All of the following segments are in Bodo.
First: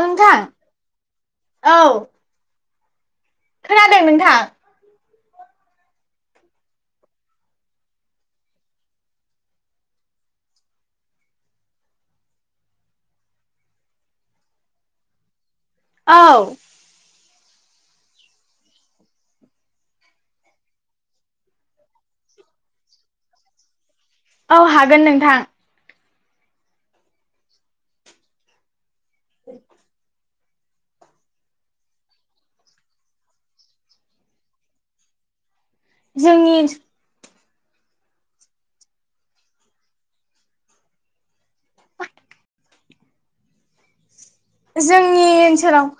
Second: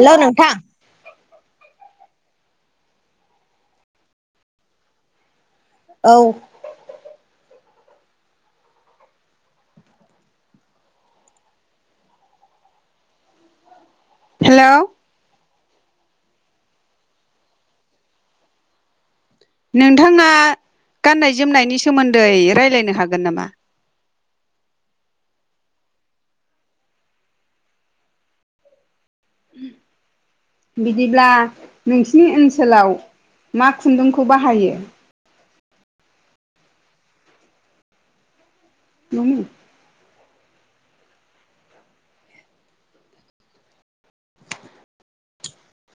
नोंथां औ खोनादों नोंथां? औ हेलौ औ नोंथांना गाननाय जोमनायनि सोमोन्दै रायलायनो हागोन नामा? औ हागोन नोंथां। बिदिब्ला नोंसिनि ओनसोलाव मा खुन्दुंखौ बाहायो जोंनि [unintelligible] जोंनि ओनसोलाव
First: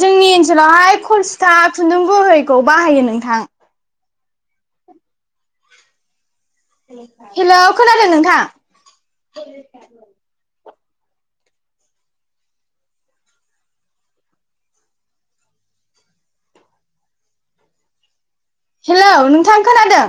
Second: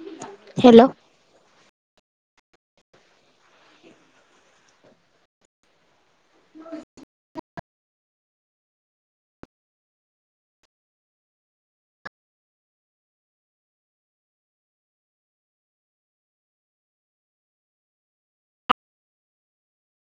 जोंनि हेलौ ओनसोलावहाय खुन्दुं बोहोयखौ बाहायो नोंथां हेल' खोनादों नोंथां [unintelligible] हेल' नोंथां खोनादों